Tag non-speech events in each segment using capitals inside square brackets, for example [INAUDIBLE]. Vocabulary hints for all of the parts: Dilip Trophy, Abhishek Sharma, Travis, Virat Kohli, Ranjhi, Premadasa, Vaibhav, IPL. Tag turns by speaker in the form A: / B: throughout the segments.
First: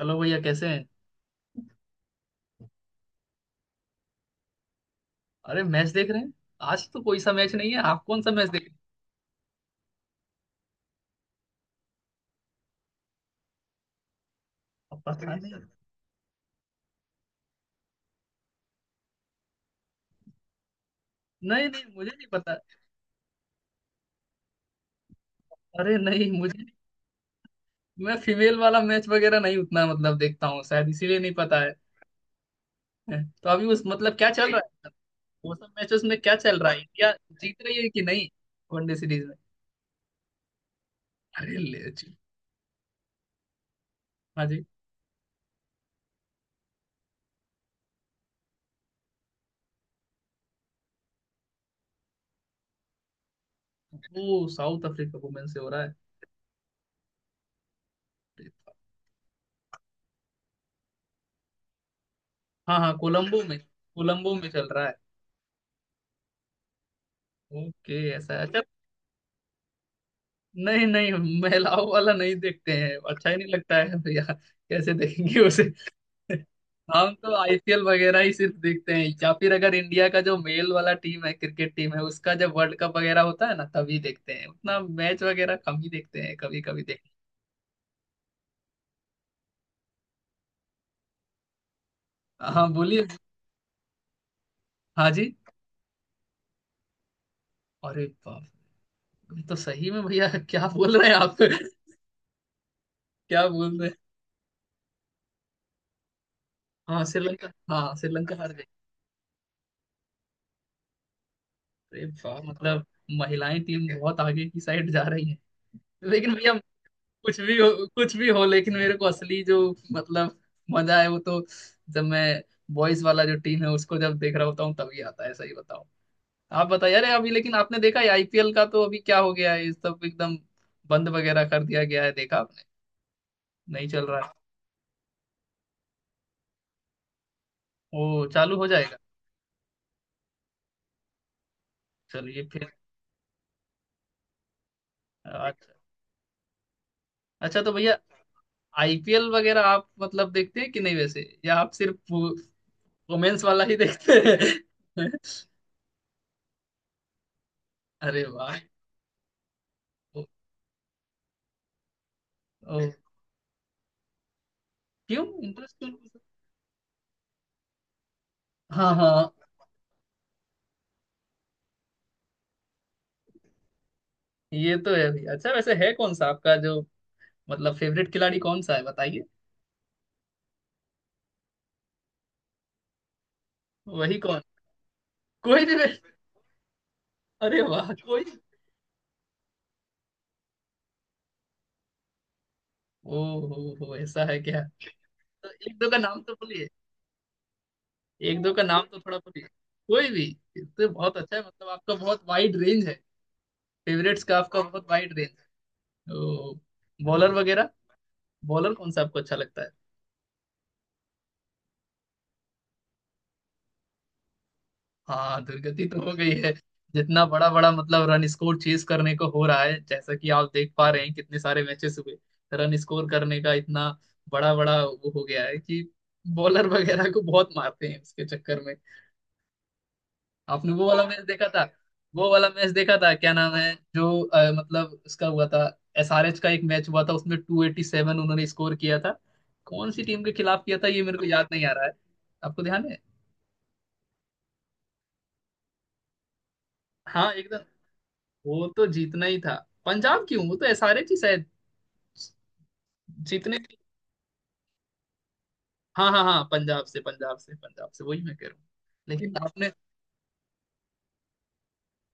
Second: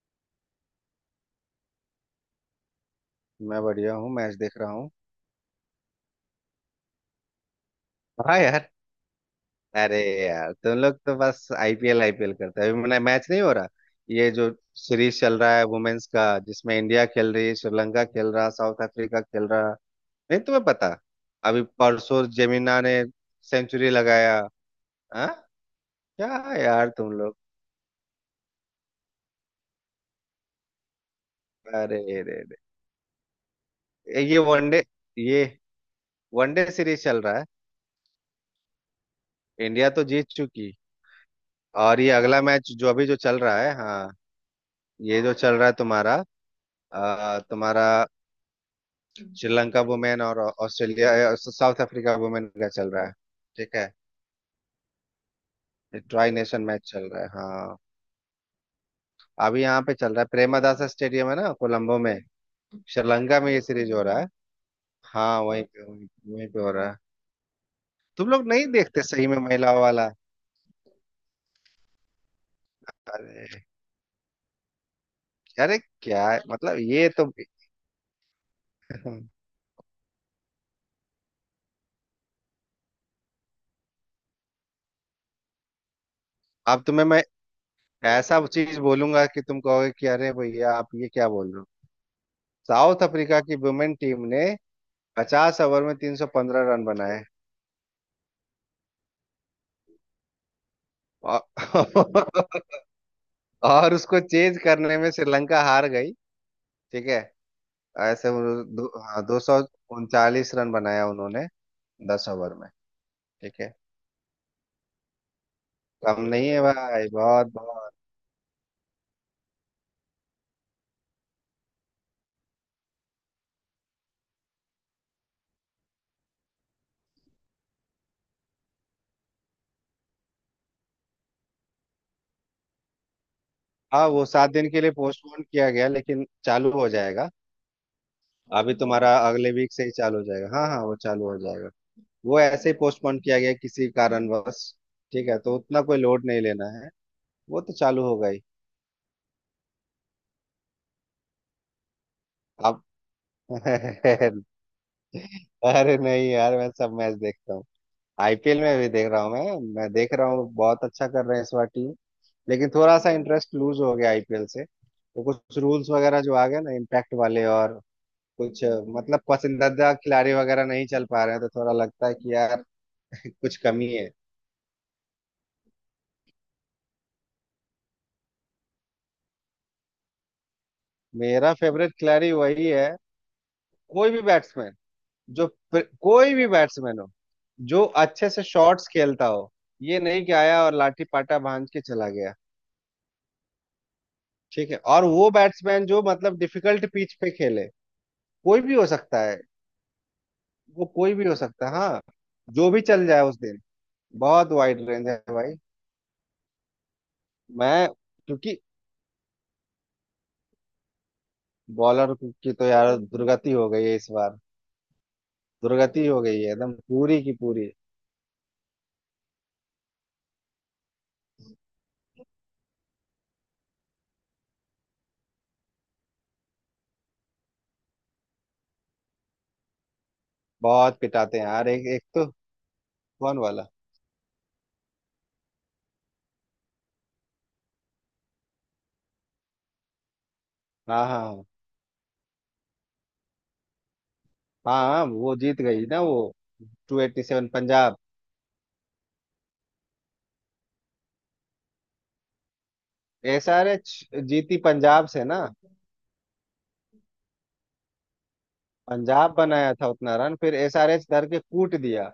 A: Hello भैया कैसे हैं।
B: मैं बढ़िया हूँ। मैच देख रहा हूँ।
A: अरे मैच देख रहे हैं। आज तो कोई सा मैच नहीं है, आप कौन सा
B: हाँ
A: मैच देख
B: यार।
A: रहे हैं।
B: अरे। यार तुम लोग तो बस आईपीएल आईपीएल करते हैं। अभी मैंने मैच नहीं हो रहा। ये जो
A: अब
B: सीरीज
A: पता
B: चल
A: नहीं।
B: रहा है वुमेन्स का, जिसमें इंडिया खेल रही है, श्रीलंका खेल रहा, साउथ अफ्रीका खेल रहा। नहीं, तुम्हें पता। अभी
A: नहीं नहीं, मुझे
B: परसों
A: नहीं पता।
B: जेमिना ने सेंचुरी लगाया। हाँ।
A: अरे नहीं
B: क्या
A: मुझे
B: यार तुम लोग।
A: नहीं। मैं फीमेल वाला मैच वगैरह नहीं उतना मतलब देखता हूँ, शायद इसीलिए नहीं पता है।
B: अरे। रे
A: तो अभी उस मतलब
B: रे
A: क्या
B: ये
A: चल रहा है,
B: वनडे।
A: मतलब
B: ये
A: वो सब मैचेस में क्या चल
B: वनडे
A: रहा है,
B: सीरीज
A: इंडिया
B: चल रहा है।
A: जीत रही है कि नहीं, वनडे सीरीज में।
B: इंडिया तो जीत चुकी।
A: अरे ले
B: और ये
A: जी।
B: अगला मैच जो अभी जो चल रहा है। हाँ।
A: हाँ जी।
B: ये जो चल रहा है तुम्हारा, तुम्हारा श्रीलंका वुमेन और ऑस्ट्रेलिया, साउथ अफ्रीका वुमेन का चल रहा है। ठीक है।
A: वो साउथ अफ्रीका वुमेन से हो रहा है।
B: ट्राई नेशन मैच चल रहा है। हाँ, अभी यहाँ पे चल रहा है। प्रेमदासा स्टेडियम है ना, कोलंबो में।
A: हाँ हाँ,
B: श्रीलंका
A: कोलंबो
B: में
A: में,
B: ये सीरीज हो रहा है।
A: कोलंबो में चल रहा है।
B: हाँ, वहीं पे हो रहा है।
A: ओके
B: तुम
A: ऐसा है।
B: लोग
A: अच्छा।
B: नहीं देखते सही में महिलाओं वाला?
A: नहीं नहीं, महिलाओं वाला नहीं देखते हैं, अच्छा ही नहीं
B: अरे
A: लगता है भैया, कैसे देखेंगे उसे।
B: अरे, क्या है? मतलब ये
A: हम
B: तो
A: तो आईपीएल वगैरह ही सिर्फ देखते हैं, या
B: [LAUGHS]
A: फिर अगर इंडिया का जो मेल वाला टीम है, क्रिकेट टीम है, उसका जब वर्ल्ड कप वगैरह होता है ना तभी देखते हैं, उतना मैच वगैरह कम ही देखते हैं, कभी कभी
B: अब
A: देख।
B: तुम्हें मैं ऐसा चीज बोलूंगा कि तुम कहोगे कि अरे भैया, आप ये क्या बोल रहे हो।
A: हाँ
B: साउथ
A: बोलिए।
B: अफ्रीका की वुमेन टीम ने
A: हाँ जी।
B: 50 ओवर में 315 रन बनाए।
A: अरे बाप रे, तो सही में भैया क्या बोल रहे हैं आप
B: औ-
A: [LAUGHS]
B: [LAUGHS]
A: क्या बोल रहे
B: और
A: हैं।
B: उसको चेज करने में श्रीलंका हार गई।
A: हाँ
B: ठीक है।
A: श्रीलंका, हाँ
B: ऐसे
A: श्रीलंका हार गई।
B: उन्होंने 249 रन बनाया उन्होंने
A: अरे
B: दस
A: वाह
B: ओवर में।
A: मतलब महिलाएं
B: ठीक है।
A: टीम बहुत आगे की साइड जा रही है।
B: कम
A: लेकिन
B: नहीं
A: भैया
B: है भाई,
A: कुछ
B: बहुत
A: भी हो,
B: बहुत।
A: कुछ भी हो, लेकिन मेरे को असली जो मतलब मजा है वो तो जब मैं बॉयज वाला जो टीम है उसको जब देख रहा होता हूँ तभी आता है, सही बताओ। आप बताइए, अरे अभी लेकिन आपने देखा है आईपीएल का तो अभी क्या हो गया है, ये सब एकदम बंद वगैरह कर दिया गया है, देखा आपने, नहीं चल
B: हाँ,
A: रहा
B: वो
A: है।
B: 7 दिन के लिए पोस्टपोन किया गया, लेकिन चालू हो जाएगा।
A: ओ चालू हो
B: अभी
A: जाएगा।
B: तुम्हारा अगले वीक से ही चालू हो जाएगा। हाँ हाँ, वो चालू हो जाएगा। वो
A: चलिए फिर।
B: ऐसे ही पोस्टपोन किया गया किसी कारणवश। ठीक है, तो
A: अच्छा
B: उतना कोई लोड नहीं लेना है।
A: अच्छा,
B: वो
A: तो
B: तो
A: भैया
B: चालू हो गई।
A: आईपीएल वगैरह आप मतलब देखते हैं कि नहीं वैसे, या आप सिर्फ
B: अब
A: वुमेन्स
B: [LAUGHS]
A: वाला ही देखते
B: अरे
A: हैं [LAUGHS]
B: नहीं यार, मैं सब मैच देखता हूँ।
A: अरे वाह।
B: आईपीएल में भी देख रहा हूँ। मैं देख
A: ओ,
B: रहा हूँ, बहुत अच्छा कर रहे हैं इस बार टीम। लेकिन
A: ओ,
B: थोड़ा सा इंटरेस्ट लूज हो गया आईपीएल से, तो
A: क्यों
B: कुछ
A: इंटरेस्ट।
B: रूल्स वगैरह जो आ गए ना इम्पैक्ट वाले, और कुछ
A: हाँ
B: मतलब
A: हाँ।
B: पसंदीदा खिलाड़ी वगैरह नहीं चल पा रहे हैं, तो थोड़ा लगता है कि यार [LAUGHS] कुछ कमी है।
A: ये तो है भाई, अच्छा वैसे है कौन सा आपका जो मतलब फेवरेट खिलाड़ी कौन सा है बताइए।
B: मेरा फेवरेट खिलाड़ी वही है, कोई
A: वही
B: भी
A: कौन।
B: बैट्समैन
A: कोई नहीं रे-।
B: कोई भी बैट्समैन हो
A: अरे
B: जो
A: वाह, कोई।
B: अच्छे से शॉट्स खेलता हो, ये नहीं कि आया और लाठी पाटा भांज के चला गया।
A: ओ हो ऐसा है क्या।
B: ठीक है। और वो
A: तो एक
B: बैट्समैन
A: दो का
B: जो
A: नाम तो
B: मतलब
A: बोलिए।
B: डिफिकल्ट पिच पे खेले।
A: एक दो
B: कोई
A: का
B: भी
A: नाम
B: हो
A: तो थोड़ा
B: सकता है।
A: बोलिए। कोई भी। ये
B: वो
A: तो
B: कोई
A: बहुत
B: भी हो
A: अच्छा है,
B: सकता
A: मतलब
B: है,
A: आपका
B: हाँ,
A: बहुत वाइड
B: जो भी
A: रेंज है।
B: चल जाए उस दिन।
A: फेवरेट्स का
B: बहुत
A: आपका
B: वाइड
A: बहुत
B: रेंज है
A: वाइड रेंज
B: भाई।
A: है। ओ। बॉलर वगैरह,
B: मैं क्योंकि
A: बॉलर कौन सा आपको अच्छा लगता है।
B: बॉलर की तो यार दुर्गति हो गई है इस बार।
A: हाँ दुर्गति तो
B: दुर्गति
A: हो
B: हो
A: गई
B: गई है
A: है।
B: एकदम पूरी
A: जितना
B: की
A: बड़ा बड़ा
B: पूरी।
A: मतलब रन स्कोर चेज करने को हो रहा है, जैसा कि आप देख पा रहे हैं कितने सारे मैचेस हुए, रन स्कोर करने का इतना बड़ा बड़ा वो हो गया है कि बॉलर वगैरह को बहुत मारते हैं उसके चक्कर में। आपने वो
B: बहुत
A: वाला मैच
B: पिटाते हैं
A: देखा था,
B: यार, एक एक तो।
A: वो वाला मैच देखा था, क्या
B: कौन
A: नाम
B: वाला?
A: है जो मतलब उसका हुआ था। एसआरएच का एक मैच हुआ था उसमें टू एटी सेवन उन्होंने स्कोर किया था। कौन सी टीम के खिलाफ किया था ये
B: हाँ
A: मेरे
B: हाँ
A: को
B: हाँ
A: याद नहीं आ रहा है, आपको ध्यान है।
B: हाँ। हाँ, वो जीत गई ना वो। टू एट्टी
A: हाँ
B: सेवन
A: एकदम,
B: पंजाब।
A: वो तो जीतना ही था। पंजाब क्यों, वो तो एसआरएच ही शायद जीतने।
B: एसआरएच जीती पंजाब से ना।
A: हाँ हाँ हाँ, पंजाब से, पंजाब से, पंजाब से, वही मैं कह रहा हूँ।
B: पंजाब
A: लेकिन आपने,
B: बनाया था उतना रन, फिर एसआरएच धर के कूट दिया।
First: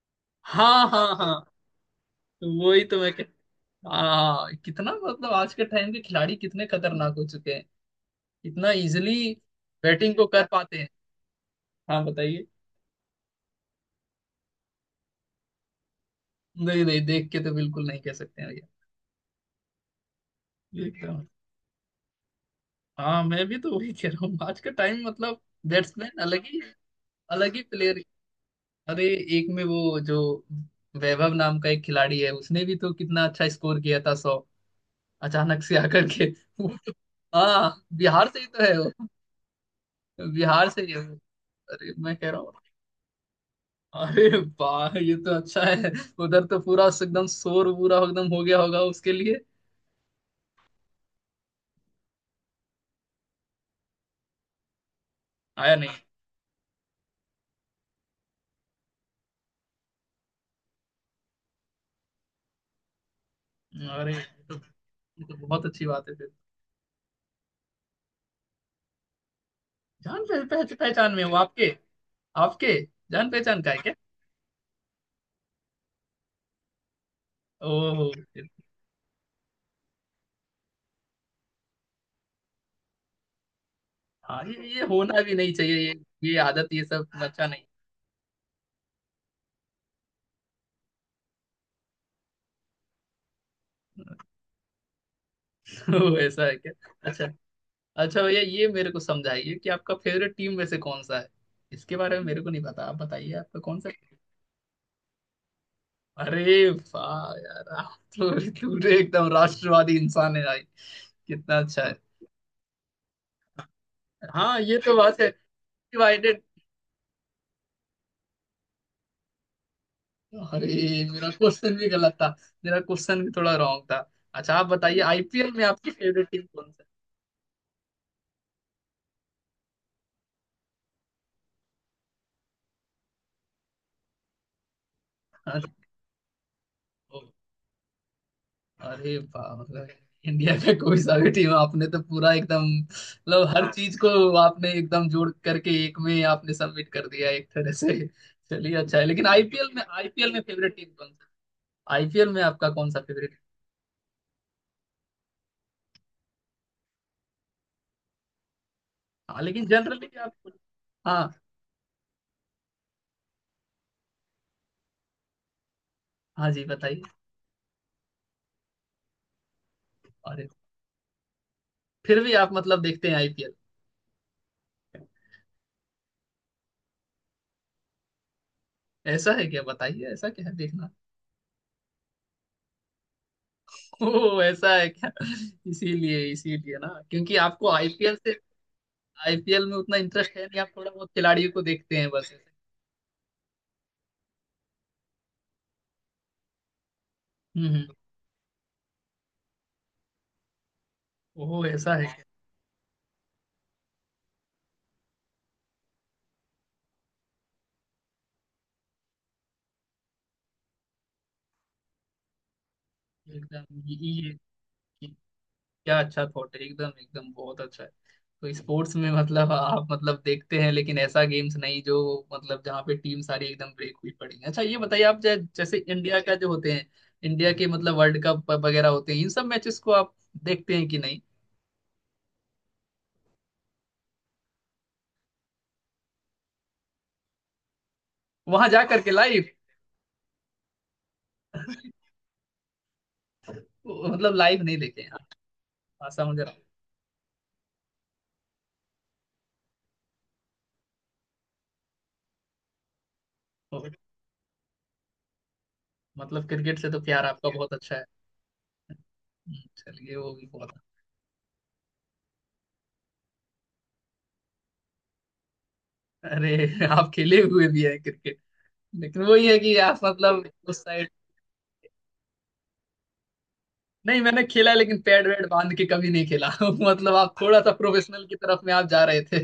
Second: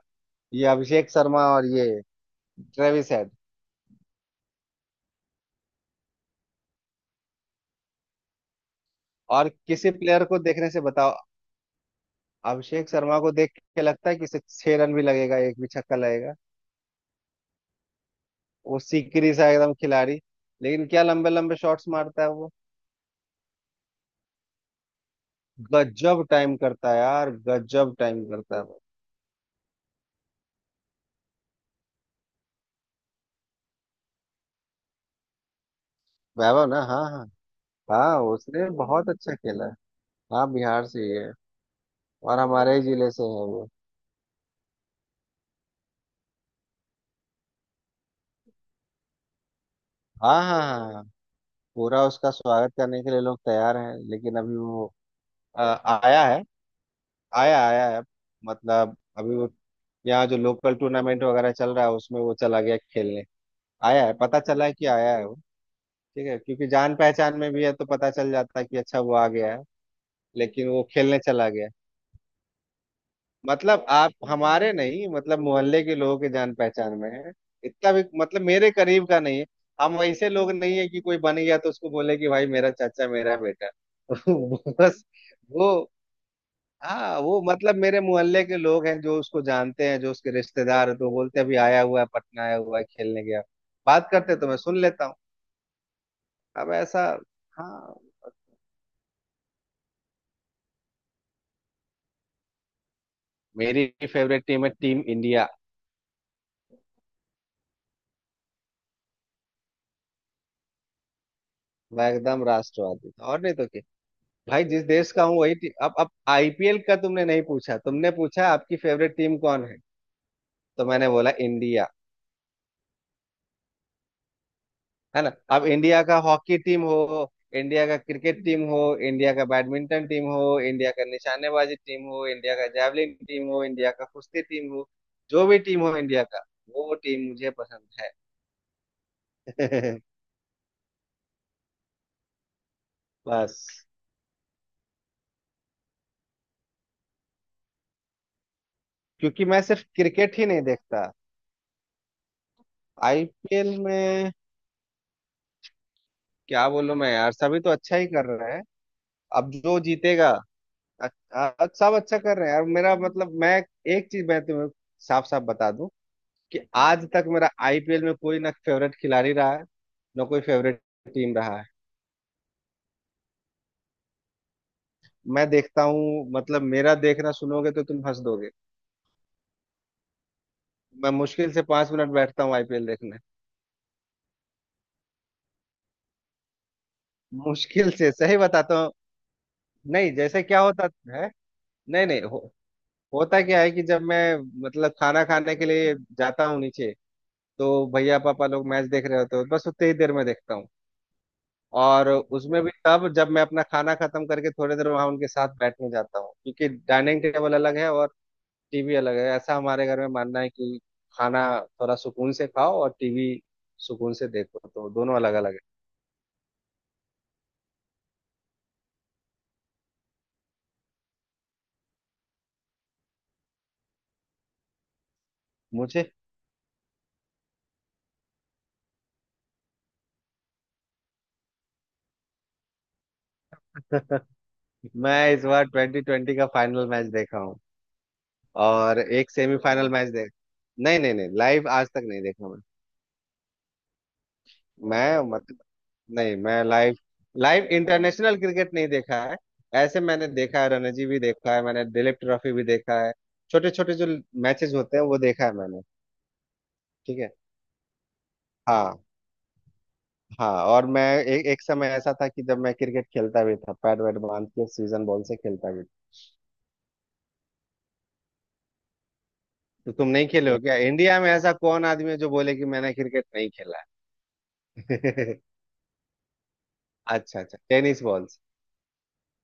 B: ये
A: हाँ
B: अभिषेक
A: हाँ हाँ,
B: शर्मा और ये
A: तो वही तो
B: ट्रेविस।
A: मैं कह। हाँ कितना मतलब आज के टाइम के खिलाड़ी कितने खतरनाक हो चुके हैं, इतना इजिली
B: और किसी
A: बैटिंग
B: प्लेयर
A: को
B: को
A: कर
B: देखने
A: पाते
B: से
A: हैं।
B: बताओ।
A: हाँ बताइए।
B: अभिषेक शर्मा को देख के लगता है कि इसे 6 रन भी लगेगा, एक भी छक्का लगेगा।
A: नहीं नहीं, देख के तो बिल्कुल नहीं कह सकते हैं भैया।
B: वो सिकरी सा एकदम खिलाड़ी, लेकिन क्या
A: एकदम।
B: लंबे लंबे शॉट्स मारता है वो।
A: हाँ मैं भी तो वही कह रहा हूँ, आज का टाइम मतलब बैट्समैन
B: गजब
A: अलग
B: टाइम
A: ही,
B: करता है यार,
A: अलग ही
B: गजब
A: प्लेयर।
B: टाइम करता है वो।
A: अरे एक में वो जो वैभव नाम का एक खिलाड़ी है उसने भी तो कितना अच्छा स्कोर किया था सौ, अचानक से आकर के।
B: वैभव?
A: वो
B: ना।
A: तो-।
B: हाँ हाँ।
A: हाँ
B: हाँ,
A: बिहार से ही तो
B: उसने
A: है वो,
B: बहुत अच्छा खेला है। हाँ,
A: बिहार से
B: बिहार
A: ही है
B: से ही
A: वो।
B: है।
A: अरे मैं कह
B: और
A: रहा हूँ,
B: हमारे ही जिले से है वो।
A: अरे वाह ये तो अच्छा है। उधर तो पूरा एकदम शोर पूरा एकदम हो गया होगा उसके लिए।
B: हाँ हाँ हाँ हाँ। पूरा उसका स्वागत करने के लिए लोग तैयार हैं, लेकिन अभी वो
A: आया नहीं।
B: आया है। आया आया है। मतलब अभी वो, यहाँ जो लोकल टूर्नामेंट वगैरह चल रहा है, उसमें वो चला गया खेलने। आया है,
A: अरे
B: पता चला है कि आया
A: ये
B: है वो।
A: तो बहुत अच्छी बात है
B: ठीक
A: फिर।
B: है, क्योंकि जान पहचान में भी है, तो पता चल जाता है कि अच्छा वो आ गया है।
A: जान पह, पह,
B: लेकिन वो
A: पहचान
B: खेलने
A: में हो
B: चला गया।
A: आपके। आपके जान पहचान का है
B: मतलब
A: क्या।
B: आप हमारे नहीं, मतलब मोहल्ले के लोगों के जान पहचान में है। इतना भी
A: ओहो।
B: मतलब मेरे करीब का नहीं है। हम वैसे लोग नहीं है कि कोई बन गया तो उसको बोले कि भाई मेरा चाचा, मेरा बेटा [LAUGHS]
A: हाँ ये
B: बस।
A: होना भी नहीं
B: वो।
A: चाहिए ये आदत ये
B: हाँ,
A: सब
B: वो
A: अच्छा नहीं।
B: मतलब मेरे मोहल्ले के लोग हैं जो उसको जानते हैं, जो उसके रिश्तेदार हैं, तो बोलते हैं, अभी आया हुआ है, पटना आया हुआ है, खेलने गया। बात
A: [LAUGHS]
B: करते तो मैं सुन लेता हूँ।
A: तो ऐसा है
B: अब
A: क्या।
B: ऐसा।
A: अच्छा।
B: हाँ।
A: अच्छा भैया ये मेरे को समझाइए कि आपका फेवरेट टीम में से कौन सा है, इसके बारे में मेरे को नहीं पता, आप बताइए आपका कौन
B: मेरी
A: सा।
B: फेवरेट टीम है टीम इंडिया।
A: अरे वाह यार, आप तो पूरे एकदम राष्ट्रवादी इंसान है भाई, कितना अच्छा है।
B: मैं एकदम राष्ट्रवादी, और नहीं तो क्या।
A: हाँ
B: भाई
A: ये
B: जिस
A: तो
B: देश
A: बात
B: का
A: है।
B: हूँ वही टीम। अब
A: डिवाइडेड।
B: आईपीएल का तुमने नहीं पूछा, तुमने पूछा आपकी फेवरेट टीम कौन है,
A: अरे
B: तो मैंने
A: मेरा
B: बोला
A: क्वेश्चन
B: इंडिया।
A: भी गलत था, मेरा क्वेश्चन भी थोड़ा रॉन्ग था। अच्छा आप बताइए
B: है ना।
A: आईपीएल में
B: अब
A: आपकी
B: इंडिया का
A: फेवरेट टीम
B: हॉकी
A: कौन
B: टीम
A: सा
B: हो, इंडिया का क्रिकेट टीम हो, इंडिया का बैडमिंटन टीम हो, इंडिया का निशानेबाजी टीम हो, इंडिया का जैवलिन टीम हो, इंडिया का कुश्ती टीम हो, जो
A: है।
B: भी
A: हाँ,
B: टीम हो इंडिया का, वो
A: तो
B: टीम मुझे पसंद
A: अरे वाह मतलब
B: है [LAUGHS]
A: इंडिया का कोई सा भी टीम, आपने तो पूरा एकदम मतलब
B: बस,
A: हर चीज को आपने एकदम जोड़ करके एक में आपने सबमिट कर दिया एक तरह से। चलिए अच्छा है, लेकिन
B: क्योंकि मैं
A: आईपीएल में,
B: सिर्फ
A: आईपीएल
B: क्रिकेट
A: में
B: ही नहीं
A: फेवरेट टीम
B: देखता।
A: कौन सा, आईपीएल में आपका कौन सा फेवरेट।
B: आईपीएल में क्या बोलूं मैं यार, सभी तो अच्छा ही कर रहे हैं।
A: हाँ
B: अब
A: लेकिन
B: जो
A: जनरली
B: जीतेगा।
A: आप। हाँ
B: अच्छा, सब अच्छा कर रहे हैं यार। मेरा मतलब, मैं एक चीज मैं तुम्हें साफ साफ बता दूं
A: हाँ
B: कि
A: जी बताइए।
B: आज तक मेरा आईपीएल में कोई ना फेवरेट खिलाड़ी रहा है, ना कोई
A: अरे
B: फेवरेट टीम रहा है।
A: फिर भी आप मतलब देखते हैं आईपीएल।
B: मैं देखता हूँ, मतलब मेरा देखना सुनोगे तो तुम हंस दोगे।
A: ऐसा है क्या, बताइए ऐसा क्या है देखना।
B: मैं मुश्किल से 5 मिनट बैठता हूँ आईपीएल देखने,
A: ओ ऐसा है क्या, इसीलिए इसीलिए ना, क्योंकि आपको
B: मुश्किल से,
A: आईपीएल
B: सही
A: से,
B: बताता हूँ।
A: आईपीएल में उतना
B: नहीं,
A: इंटरेस्ट
B: जैसे
A: है नहीं,
B: क्या
A: आप
B: होता
A: थोड़ा बहुत
B: है,
A: खिलाड़ियों को देखते
B: नहीं
A: हैं
B: नहीं
A: बस।
B: हो, होता क्या है कि जब मैं मतलब खाना खाने के लिए जाता हूँ नीचे,
A: हम्म।
B: तो भैया पापा लोग मैच देख रहे होते हो, बस उतनी ही देर में देखता हूँ।
A: वो ऐसा है
B: और
A: क्या?
B: उसमें भी तब, जब मैं अपना खाना खत्म करके थोड़ी देर वहां उनके साथ बैठने जाता हूँ। क्योंकि डाइनिंग टेबल अलग है और टीवी अलग है। ऐसा हमारे घर में मानना है कि खाना थोड़ा सुकून से खाओ और टीवी
A: एकदम,
B: सुकून से देखो, तो
A: ये-
B: दोनों अलग अलग है।
A: क्या अच्छा थॉट है, एकदम एकदम बहुत अच्छा है। तो स्पोर्ट्स में मतलब आप मतलब देखते हैं, लेकिन ऐसा गेम्स नहीं जो मतलब जहाँ पे टीम सारी एकदम ब्रेक हुई पड़ी है, अच्छा ये बताइए आप जैसे
B: मुझे
A: इंडिया का जो होते हैं इंडिया के मतलब वर्ल्ड कप वगैरह होते हैं, इन सब मैचेस को आप देखते हैं कि नहीं,
B: [LAUGHS] मैं इस बार ट्वेंटी ट्वेंटी का फाइनल मैच देखा हूँ
A: वहां जा
B: और
A: करके
B: एक
A: लाइव।
B: सेमीफाइनल मैच देख। नहीं नहीं नहीं, लाइव आज तक नहीं देखा मैं।
A: मतलब लाइव नहीं देखे हैं
B: मैं
A: आप,
B: मतलब,
A: ऐसा
B: नहीं,
A: मुझे
B: मैं लाइव लाइव इंटरनेशनल क्रिकेट नहीं देखा है। ऐसे मैंने देखा है, रणजी भी देखा है मैंने, दिलीप ट्रॉफी भी देखा है, छोटे
A: लगा।
B: छोटे जो मैचेस होते हैं, वो देखा है मैंने।
A: मतलब क्रिकेट से तो
B: ठीक
A: प्यार
B: है।
A: आपका बहुत अच्छा है।
B: हाँ
A: चलिए वो भी
B: हाँ।
A: बहुत
B: और
A: अच्छा।
B: मैं, एक एक समय ऐसा था कि जब मैं क्रिकेट खेलता भी था, पैड वैड बांध के सीजन बॉल से खेलता भी था।
A: अरे आप खेले हुए भी हैं, लेकिन वही है कि
B: तो
A: आप
B: तुम नहीं
A: मतलब
B: खेले हो क्या?
A: उस साइड
B: इंडिया में ऐसा कौन आदमी है जो बोले कि मैंने क्रिकेट नहीं खेला
A: नहीं। मैंने खेला, लेकिन पैड
B: है
A: वैड बांध के कभी नहीं खेला [LAUGHS] मतलब
B: [LAUGHS]
A: आप
B: अच्छा अच्छा,
A: थोड़ा सा
B: टेनिस
A: प्रोफेशनल
B: बॉल
A: की
B: से।
A: तरफ में आप जा रहे थे।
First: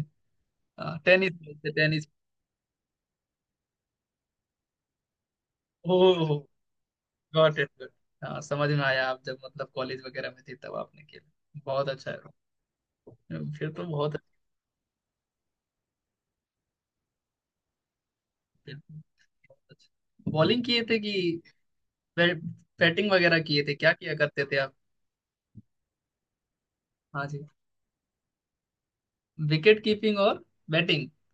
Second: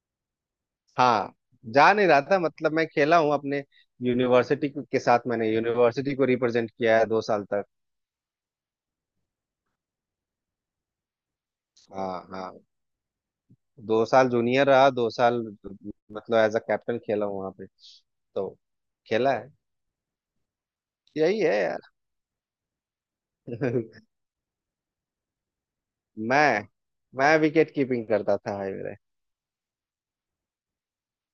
A: [LAUGHS] हाँ टेनिस
B: हाँ,
A: खेलते,
B: जा
A: टेनिस।
B: नहीं रहा था, मतलब मैं खेला हूँ अपने यूनिवर्सिटी के साथ। मैंने यूनिवर्सिटी को
A: ओ
B: रिप्रेजेंट किया है 2 साल
A: गॉट
B: तक।
A: इट गॉट, हाँ समझ में आया, आप जब मतलब कॉलेज वगैरह में थे तब आपने खेला, बहुत अच्छा
B: हाँ
A: है,
B: हाँ।
A: फिर तो
B: दो
A: बहुत अच्छा
B: साल जूनियर रहा, 2 साल मतलब एज अ कैप्टन खेला हूँ वहाँ पे। तो
A: खेलते हैं।
B: खेला है।
A: बहुत अच्छा बॉलिंग किए थे
B: यही
A: कि
B: है यार
A: बै- बैटिंग वगैरह किए थे, क्या
B: [LAUGHS]
A: किया करते थे आप।
B: मैं
A: हाँ
B: मैं
A: जी।
B: विकेट कीपिंग करता था भाई मेरे,
A: विकेट कीपिंग और बैटिंग,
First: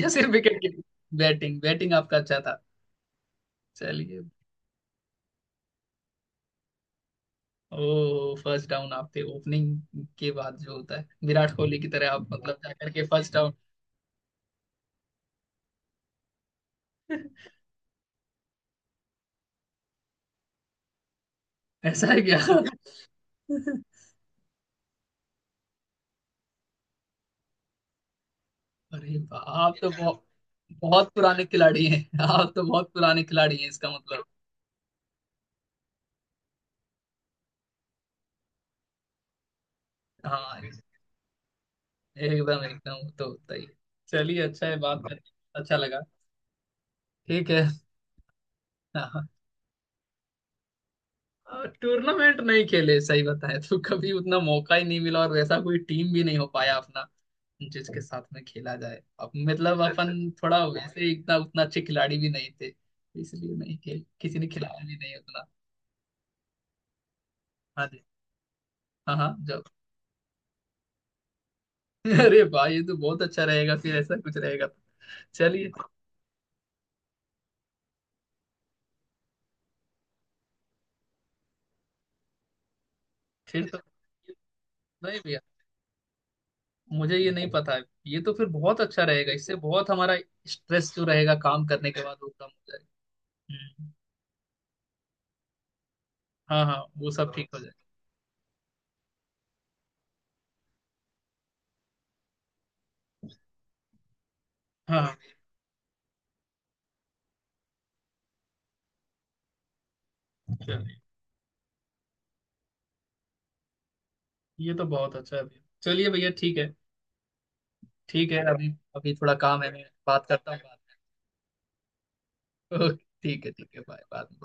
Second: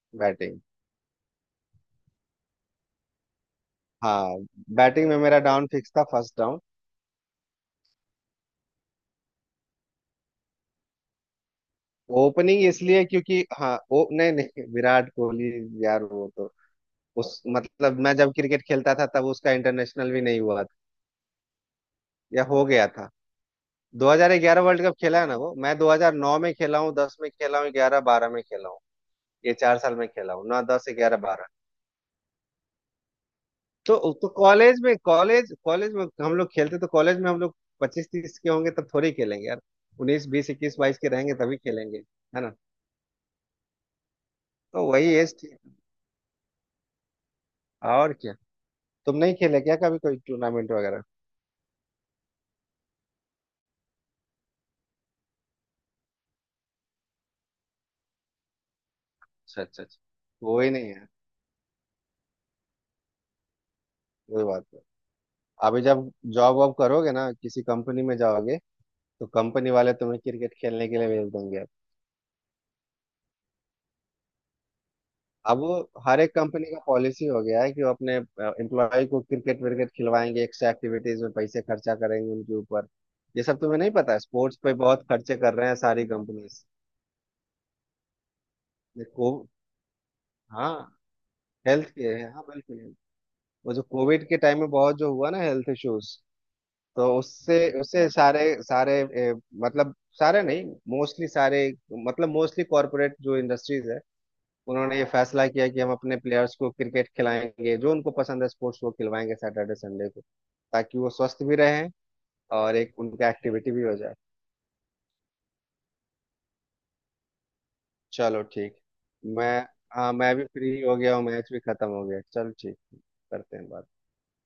A: [LAUGHS] या सिर्फ wicket
B: batting.
A: Keeping, batting batting आपका अच्छा था। चलिए।
B: हाँ, बैटिंग में मेरा डाउन फिक्स था, फर्स्ट डाउन,
A: ओ फर्स्ट डाउन, आपके ओपनिंग के बाद जो होता है विराट कोहली की तरह आप मतलब
B: ओपनिंग।
A: जाकर
B: इसलिए
A: के फर्स्ट
B: क्योंकि
A: डाउन।
B: हाँ, ओ नहीं नहीं, विराट कोहली यार वो तो,
A: [LAUGHS]
B: उस मतलब, मैं जब क्रिकेट खेलता था तब उसका इंटरनेशनल भी नहीं हुआ था,
A: ऐसा है क्या।
B: या हो
A: [LAUGHS]
B: गया था। 2011 वर्ल्ड कप खेला है ना वो, मैं 2009 में खेला हूँ, 10 में खेला हूँ, 11 12 में खेला हूँ।
A: अरे वाह,
B: ये
A: आप
B: चार
A: तो
B: साल में
A: बहुत
B: खेला हूँ ना, 10
A: बहुत
B: 11
A: पुराने
B: 12।
A: खिलाड़ी हैं [LAUGHS] आप तो बहुत पुराने खिलाड़ी हैं इसका
B: तो
A: मतलब।
B: तो कॉलेज में, कॉलेज कॉलेज में हम लोग खेलते, तो कॉलेज में हम लोग 25-30 के होंगे तब थोड़ी खेलेंगे यार, उन्नीस बीस
A: हाँ
B: इक्कीस बाईस के रहेंगे तभी खेलेंगे। है ना,
A: एकदम एकदम वो तो होता ही है। चलिए अच्छा है,
B: तो
A: बात
B: वही
A: करके
B: एज थी।
A: अच्छा लगा, ठीक है।
B: और क्या, तुम
A: हाँ,
B: नहीं खेले क्या कभी कोई टूर्नामेंट वगैरह?
A: टूर्नामेंट नहीं खेले, सही बताएं तो कभी उतना मौका ही नहीं मिला और वैसा कोई टीम भी नहीं हो पाया अपना जिसके साथ में खेला जाए, अब
B: अच्छा
A: मतलब
B: अच्छा अच्छा,
A: अपन
B: वो
A: थोड़ा
B: ही नहीं है।
A: वैसे इतना उतना अच्छे खिलाड़ी भी नहीं थे, इसलिए नहीं खेल किसी
B: कोई
A: ने
B: बात नहीं,
A: खिलाया भी नहीं उतना।
B: अभी जब जॉब वॉब करोगे ना, किसी
A: हाँ
B: कंपनी
A: जी,
B: में जाओगे,
A: हाँ
B: तो
A: हाँ जो।
B: कंपनी वाले तुम्हें क्रिकेट खेलने के लिए भेज देंगे।
A: [LAUGHS] अरे भाई ये तो बहुत अच्छा रहेगा फिर, ऐसा कुछ रहेगा तो।
B: अब
A: चलिए
B: वो हर एक कंपनी का पॉलिसी हो गया है कि वो अपने एम्प्लॉय को क्रिकेट विकेट खिलवाएंगे, एक्स्ट्रा एक्टिविटीज में पैसे खर्चा करेंगे उनके ऊपर। ये सब
A: फिर तो।
B: तुम्हें नहीं पता है, स्पोर्ट्स पे बहुत
A: नहीं
B: खर्चे
A: भैया
B: कर रहे हैं सारी कंपनीज
A: मुझे ये नहीं पता है, ये तो फिर बहुत अच्छा
B: को।
A: रहेगा, इससे बहुत हमारा स्ट्रेस
B: हाँ
A: जो रहेगा काम
B: हेल्थ
A: करने के
B: के
A: बाद वो
B: है, हाँ
A: कम हो जाएगा।
B: बिल्कुल। वो जो
A: हम्म,
B: कोविड के टाइम में बहुत जो हुआ ना हेल्थ इश्यूज,
A: हाँ हाँ
B: तो
A: वो सब ठीक
B: उससे
A: हो जाएगा।
B: उससे सारे सारे ए, मतलब सारे नहीं, मोस्टली सारे, मतलब मोस्टली कॉरपोरेट जो इंडस्ट्रीज है, उन्होंने
A: हाँ
B: ये
A: हाँ,
B: फैसला किया कि हम अपने प्लेयर्स को क्रिकेट खिलाएंगे, जो उनको पसंद है स्पोर्ट्स वो खिलवाएंगे सैटरडे संडे को,
A: चलिए
B: ताकि वो स्वस्थ भी रहें और एक उनका एक्टिविटी भी हो जाए।
A: ये तो बहुत अच्छा है भैया, चलिए भैया ठीक है, ठीक
B: चलो
A: है अभी,
B: ठीक।
A: अभी थोड़ा
B: मैं,
A: काम है मैं
B: हाँ,
A: बात
B: मैं भी
A: करता हूँ बाद
B: फ्री हो
A: में।
B: गया हूँ, मैच भी खत्म हो गया। चलो, ठीक,
A: ओके
B: करते हैं
A: ठीक है
B: बात।
A: बाय, बाद में।